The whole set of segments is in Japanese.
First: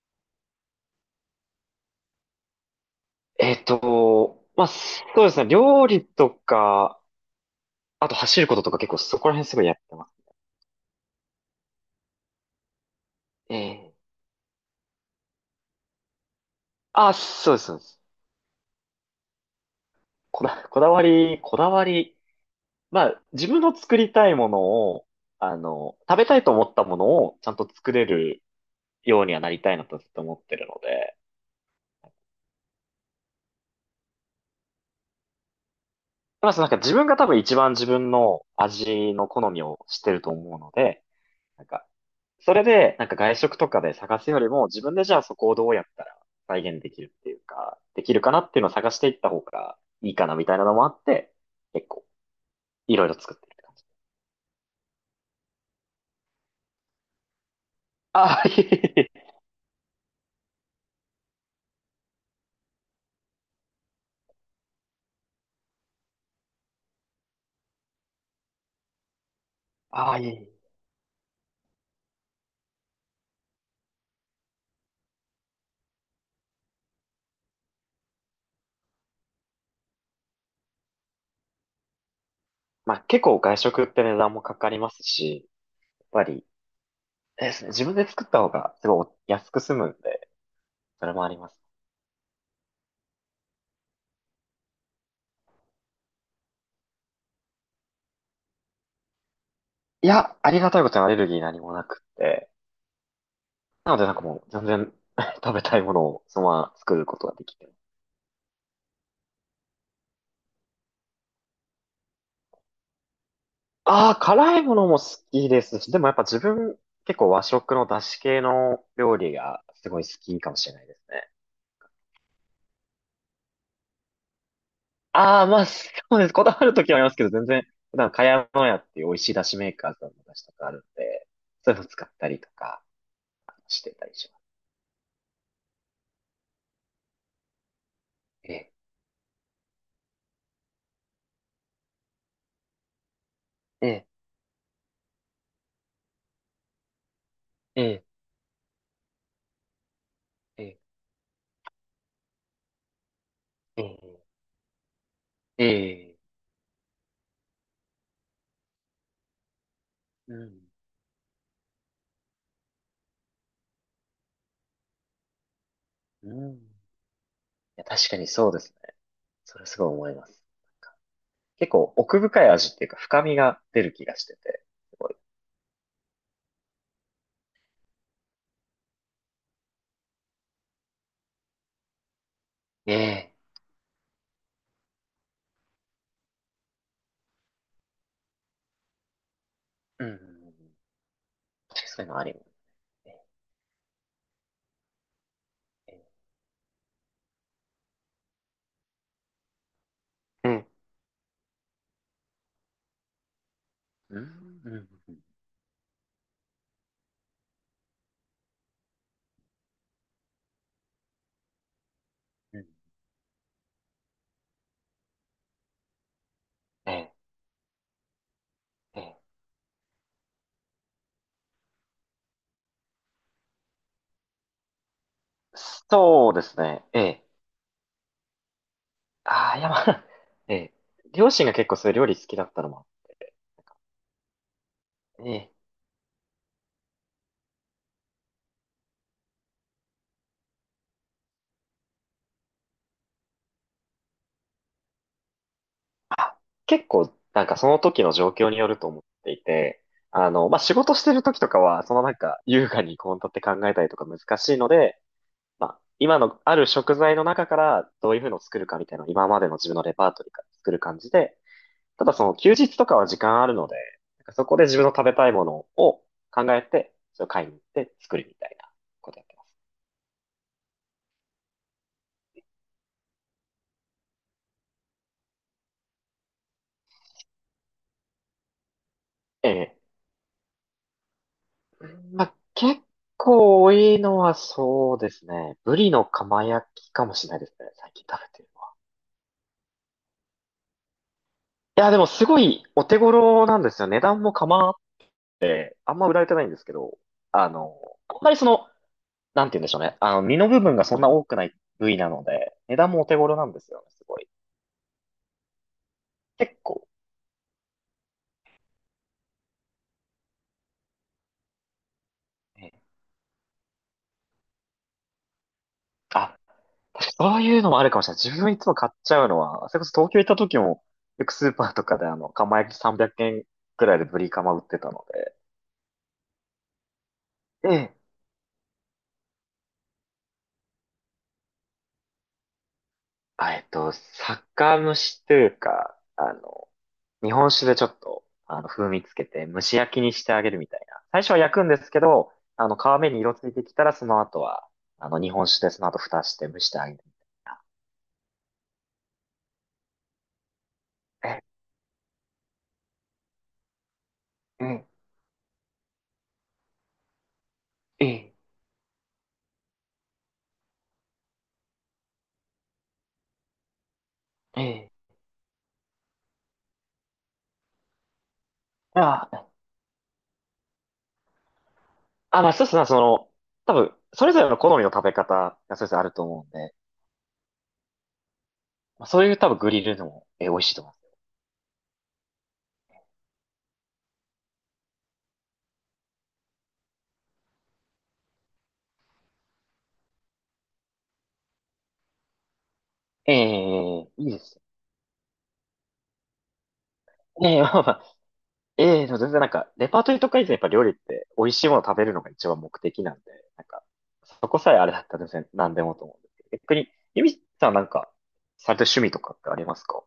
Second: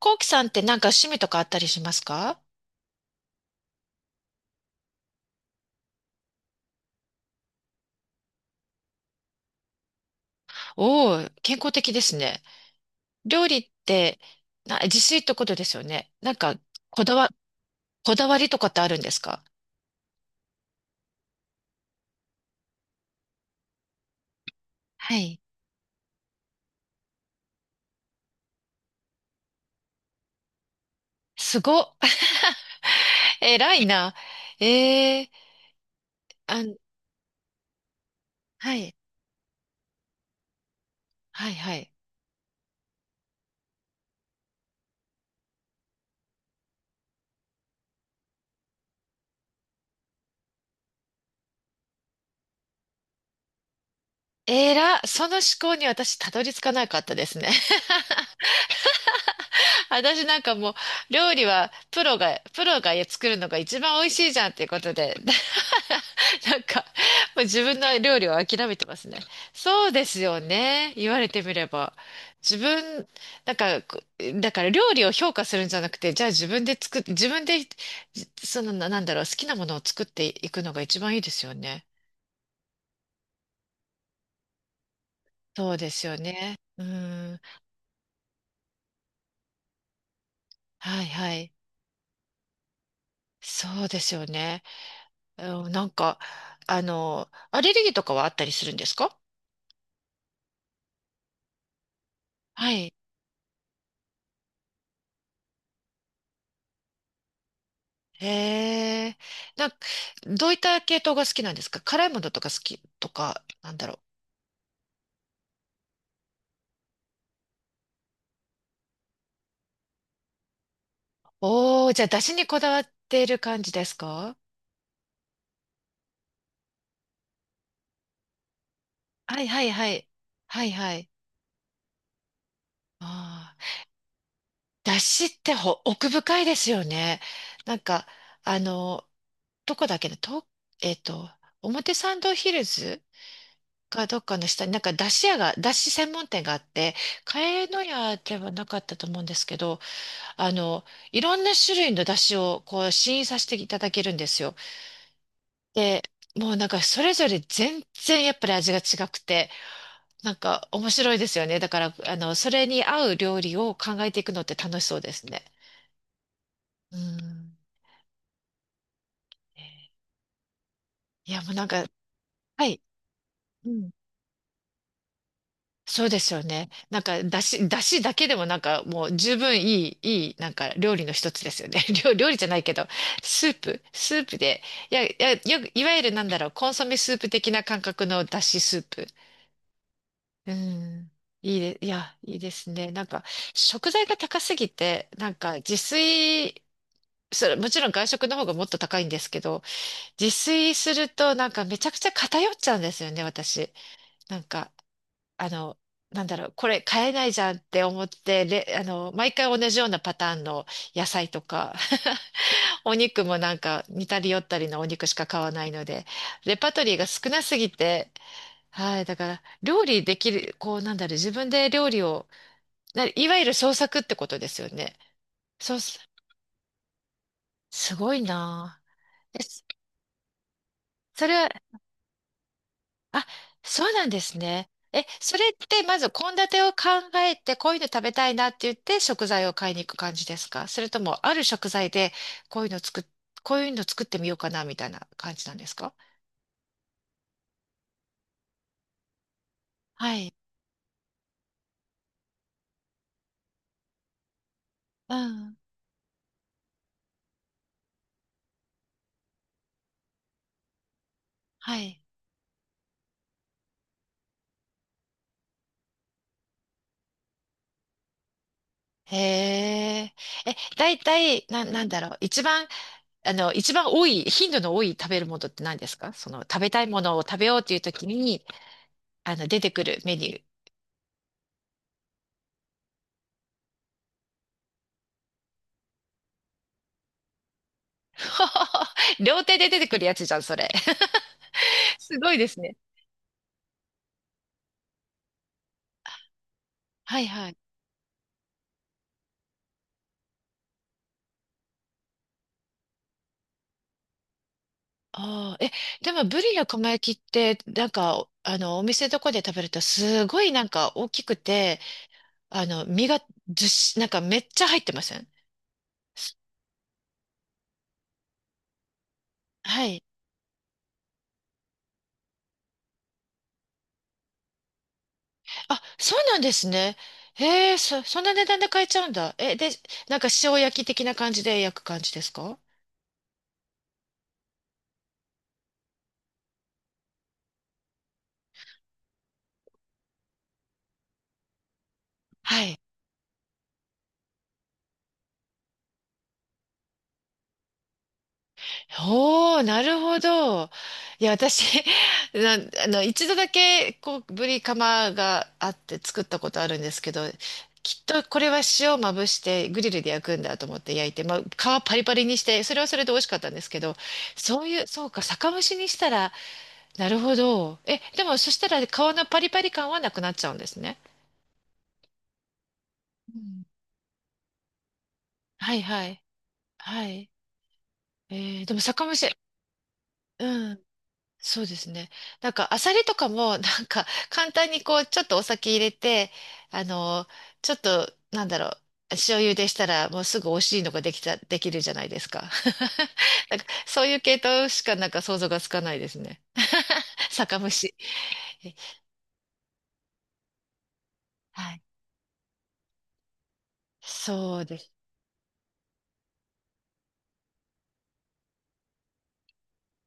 コウキさんってなんか趣味とかあったりしますか？まあ、そうですね。料理とか、あと走ることとか結構そこら辺すごいやってます。おおー、健康的ですね。料理っええ。て自炊ってことですよね。こだあ、わ、そうです、そうです。こだわりとかってあるんですか？こだわり。まあ、自分の作りたいものを、はい。食べたいと思ったものをちゃんと作れるようにはなりたいなとずっと思ってるので。すごっ。偉いな。えー、まあ、あん、自分が多分一番自分のはい、味の好みを知ってると思うので、なんはか、い。それで、外食とかで探すよりも、自分でじゃあそこをどうやったら再現できるっていうか、できるかなっていうのを探していった方がいいかなみたいなのもあって、結構、いろいろ作ってる。その思考に私たどり着かなかったですね。ああ、いえいえ。私なんかもう料理はプロが作るのが一番美味しいじゃんっていうことで。なんか、もう自分の料理を諦めてますね。そうでああ、すいえいよえ。ね。言われてみれば。自分、なんか、こだから料理を評価するんじゃなくて、じゃあ自分で、じその、なんだろう、好きなものを作っていくのが一番いいですよね。まあ結構外食って値段もかかりますし、そうでやすっよぱり、ね。うん。あれですね、自分で作った方がすごい安く済むんで、はそいれもあはりまい。す。そうですよね。うん、なんか、あの、アレルギーとかはあったりするんですか？いや、ありがたいことにアレルギー何もなくって、はい。なのでもう全然 食べたいものをそのまま作ることができて。へえ。なんか、どういった系統が好きなんですか？辛いものとか好きとか、なんだろう。ああ、辛いものも好きですし、でもやっぱ自分、結構和食の出汁系の料理がすごい好きかもしれないですね。おー、じゃあ、出汁にこだわっている感じですか？ああ、まあ、そうです。こだわるときはありますけど、全然、普段、かやのやっていう美味しいは出い汁はメいーはカーさい。んの出汁とはかいあるんはい。で、そういうの使ったりとかあしあ。てたりします。出汁って奥深いですよね。なんか、えあえ、の、どこだっけね、と、えっと、表参道ヒルズええ、かどっかの下に、出汁専門店があって、茅野え屋ではなかったと思うんですけど、あえ、の、いろんな種類の出汁をこう試飲させていたえだけるんえ、ですよ。えで、え、もうなんかそれぞれ全然やっぱり味が違くて、なうんん、か面白いですよね。だから、あの、それに合う料理を考えていくのって楽しそうですね。うん。いうん。や、確かにそうですね。それすごい思います。なんかいや、もうなん結か、構奥深いは味っい。ていうか、深みがう出ん。る気がしてて、すごい。そうですよね。なんか、だしだけでもなんかもう十分いい、なんか料理の一つですよね。料理じゃないけど、ええ、スープで、よく、いわゆるなんだろう、コンソメスープ的な感覚のだしスープ。うん。うん。確かいにそういうや、のあるいよいね。ですね。食材が高すぎて、なんか自炊、それ、もちろん外食の方がもっと高いんですけど、自うん。炊するとなんかめちゃくちゃ偏っちゃうんですよね、私。うん、なんうか。ん、うん、あの、なんだろう、これ買えないじゃんって思って、あの、毎回同じようなパターンの野菜とか、うん。お肉もなんか似たり寄ったりのお肉しか買わないので、レパートえリーがえ、少なすぎて、はえい、だえ。から、料理できる、こう、なんだろう、自分で料理を、いわゆる創作ってことですよね。そう、すそうですね。ええ。すごいなぁ。ああ、いや、まあ、ええ。そ両れ親は、が結構そういう料理好きだったのもあっあ、そうなんですね。え、て、えそれっえ。てまず献立を考えて、こういうの食べたいなって言って食材を買いに行く感じですか？それとも、ある食材でこういうの作っ、こういうの作ってみようかなみたいな感じなんですか？あ、結構、その時の状況によると思っていて、はい。まあ、仕事してる時とかは、優雅に献立って考えたりとか難しいので、うん。まあ、今のある食材の中からどういうふうのを作るかみたいな、今までの自分のレパートリーから作る感じで、はい。ただその休日とかは時間あるので、そこで自分の食べたいものを考えて、それを買いに行って作るみたいなこへとやってます。え。え、だいたい、な、なんだろう。一番多い、頻度の多い食べるものって何ですか？その、食べたいものを食べようっていう時に、あの、え出てえ。くるメニュー。まあ、結構多いのはそうですね。ブリの釜焼きかもしれないですね。最近食べてるのは。両手で出てくるやつじゃん、それ。いや、でもすすごいごですいね。お手頃なんですよ。値段も構わって、あんま売られてないんですけど、はいあはい。の、あんまりその、なんて言うんでしょうね。身の部分がそんな多くない部位なので、値段もお手頃なんですよね。すごい。ああ、え、でもブリ結の構。釜焼きって、なんか、あの、お店とかで食べると、すごいなんか大きくて、あええ。の、身がずっし、なんかめっちゃ入ってません？すあ、そういうのもあるかもしれない。自分いつも買っちゃうのは、それはこそい。東京行った時も、よくスーパーとかで釜焼き300円くえんくらいでブリカマ売ってたのあ、そうなんですね。で、へえ、で、そんな値段で買えちゃうんだ。なんか塩焼き的な感じで焼く感じですか？酒蒸しというか、日本酒でちょっと、風味つけて蒸し焼きにしてあげるみたいな。最初は焼くんですけど、はい。皮目に色ついてきたら、その後は、日本酒でその後蓋して蒸してあげるみたいおー、なるほど。な。え、私、な、あの、一度だけ、こう、ぶりカえ、マがあって作ったことあるんですけど、きっとえ、これは塩をまぶしてグリルで焼くんだと思って焼いて、まあ、皮パリパリにして、それはそれで美味しかったんですけど、え、そういう、え、そうか、酒蒸しにしたら、なるほど。え、でもそしたら皮のパあリパリ感はなくなっちゃうんですね。あ、まあそうですね、うん。多分、それぞれの好みの食べ方はがいそれぞれあはるとい。思うんで、はい。えーでも酒まあ、蒸そういうし、多分グリルでも、美味うしいとん。思います。そうですね。なんか、アサリとかも、なんか、簡単にこう、ちょっとお酒入れて、あの、ちょっと、なんだろう、塩茹でしたら、もうすぐ美味しいのができた、できるじゃないですか。え なんか、え、そういういい系です統しか、なんか想像がつかないですね。ね。え酒え、蒸まあまし。あ、ええでも全然レパートリーとか以前やっぱ料理って美味しいはものい。を食べるのが一番目的なんで、なんか、そこそうさえであれす。だったら全然何でもと思うんですけど、逆に、ゆみさんされてる趣味とかってありますか？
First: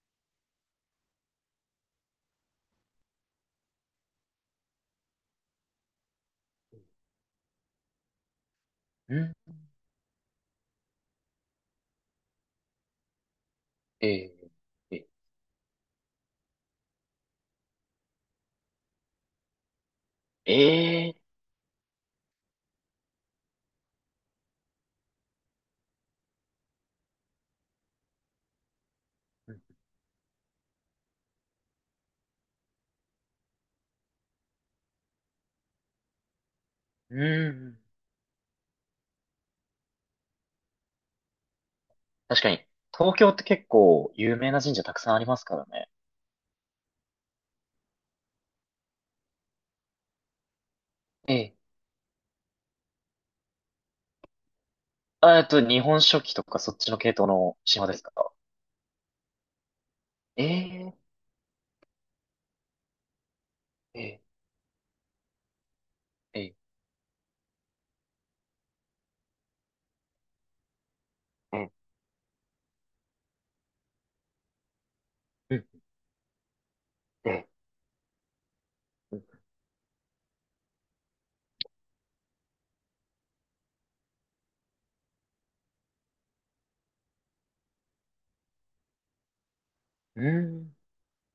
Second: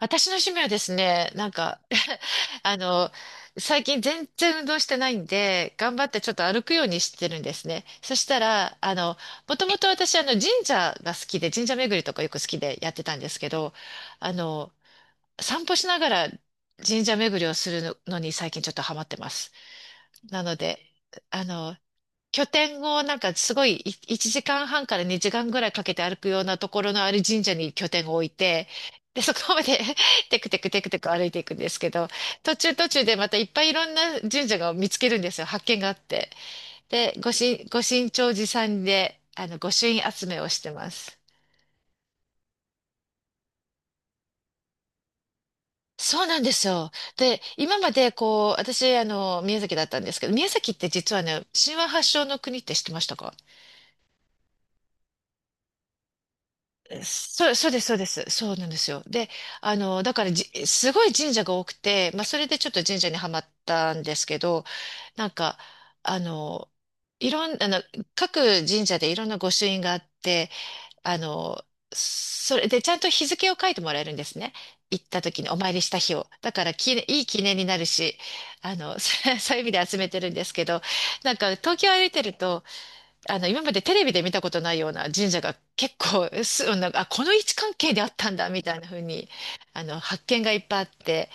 私の趣味はですね、なんか あの、最近全然運動してないんで、頑張ってちょっと歩くようにしてるんですね。そしたら、あうの、ん、もともと私、あの、神社が好きで、神社巡りとかよく好きでやってたんですけど、あえの、え、ええ、散歩しながら神社巡りをするのに最近ちょっとハマってます。なので、ええ、あの、拠点をなんかすごいい1時間半から2時間ぐらいかけて歩くようなところのある神社に拠点を置いて、で、そうこん。まで テクテクテクテク歩いていくんですけど、途中途中でまたいっぱいいろんな神社が見つけるんですよ。発見があって。で、うん、ご神長寺さんで、あの、御朱印集めをしてます。確かに、東京って結構有名な神社たくさんありますからね。そうなんですよ。で、今までこう、私、あの、宮崎だったんですけど、宮崎って実はえね、え。神話発祥の国って知ってましたか？あ、日本書紀とかそっちの系統そう、のそうです、島でそうすでか？す。そうなんですよ。で、あの、だからじ、すえ、ごえ、い神社が多くて、まあ、それでちょっと神社にはまったんでえ、すけど、なんか、あえ、え、の、いろん、あの、各神社でいろんな御朱印があって、あの、え、それでちゃんと日付を書いてもらえるんですね。行った時におえ、参りした日を。だからき、いいえ、記え、念になるし、あの、そういう意味で集めてるんですけど、なんか東京歩いてると、あの、今までテレビで見たことないような神社が結構、す、なんか、あ、この位置関係であったんだ、みたいな風に、あの、う発見がいっぱん、いあって、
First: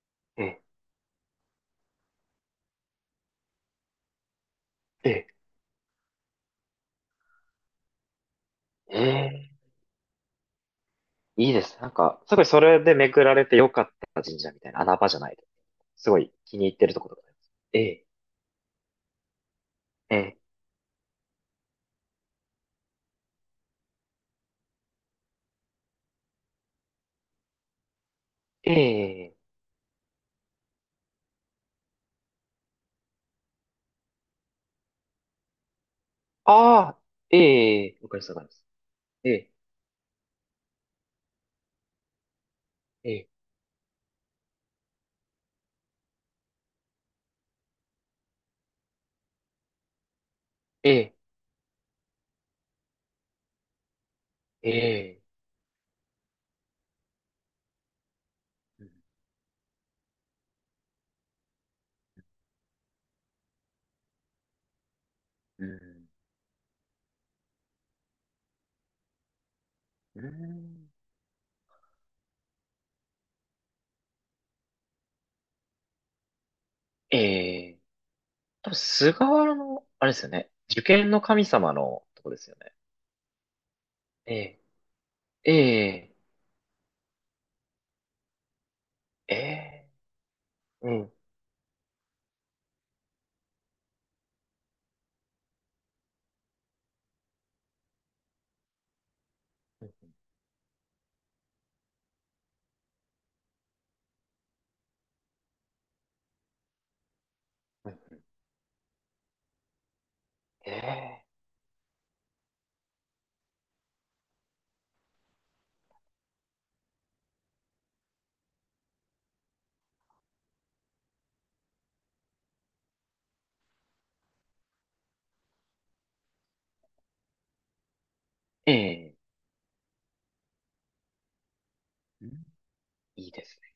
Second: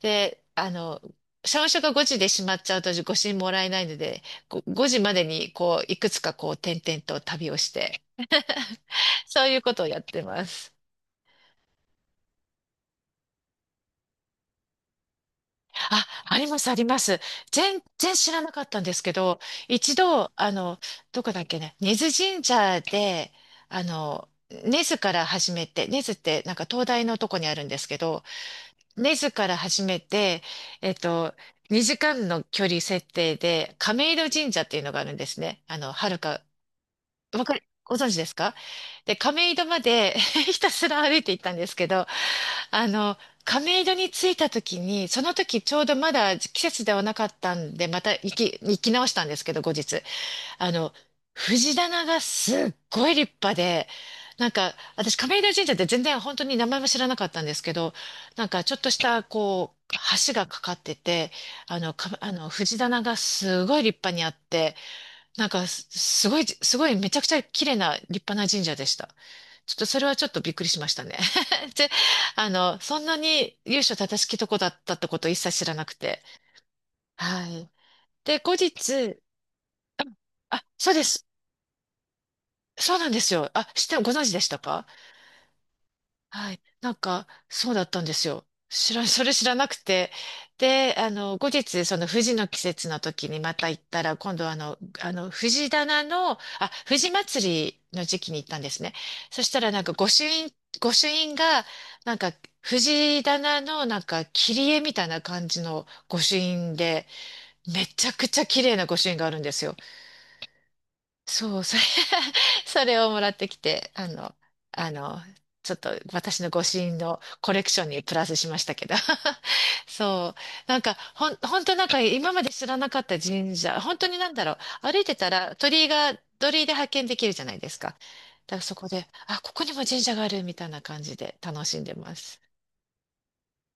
で、うん、えあの、社務所が5時で閉まっちゃうとご支もらえないので、5時まえ、でえに、こう、いくつかこう、点々と旅をして、え、そうええ、いうことをやってます。いいです。すごいそれで巡られてよかった神社みたいな穴場じゃないです。すごいあり気まにす、あ入っりてるまところす。があります。え全え、然知らなかったんですけど、一度、えあの、どこだっけね、根津神社で、あの、根津から始めて、根津ってなんか東大のとこにあるんですけど、え、根津ええ、から始めて、えっと、2時間の距離設定で、亀戸神社っていうのがあるんですね。あの、はるか、ああ、わかり、えごえ、わ存知かりでます、すわかりまか？す。で、ええ、亀戸まで ひたすら歩いて行ったんですけど、あえの、え、亀戸に着いた時に、その時ちょうどまだ季節ではなかったんで、また行き直したんですけど、後日。あの、え藤棚がすっごい立派で、なんえ、か、私ええ、亀戸神社って全然本当に名前も知らなかったんですけど、なんかちょっうとん、した、こう、橋がかかってて、あの、藤棚がすごい立派にあって、なんうかす、ん、すごい、すごい、めちゃくちゃ綺麗な立派な神社でした。ちょっとそれはうちょっとびっくりしまん、したね。で、あの、そんなに由緒正しきとこだったってことを一切知らなくて。えはい。え。で、後多分菅日、原の、あれですよね。あ、受そうで験のす。神様のとこですよね。そうなんですよ。ご存知でしえたか？え、ええ、はい。なんか、そうだったんですよ。それえ知らなくえ、て。うで、あん、の、後日、その藤の季節の時にまた行ったら、今度はあの、藤祭りの時期に行ったんですね。そしたらなんうか、ん、御朱印が、なんか、藤棚のなんか、切り絵みたいな感じの御朱印で、めうちゃん、くちゃ綺麗な御朱印があるんですよ。えそう、それ それをもらってきて、あの、ちょっと私の御朱印のコレクションにプラスしましたけど。そう。本当なんか今まで知らなかった神社、本当になんだろう。歩いてたら鳥居で発見できるじゃないですか。だからえ、えそこで、え、あ、ここにも神社があるみたいな感じで楽しんでまうん。す。いいですね。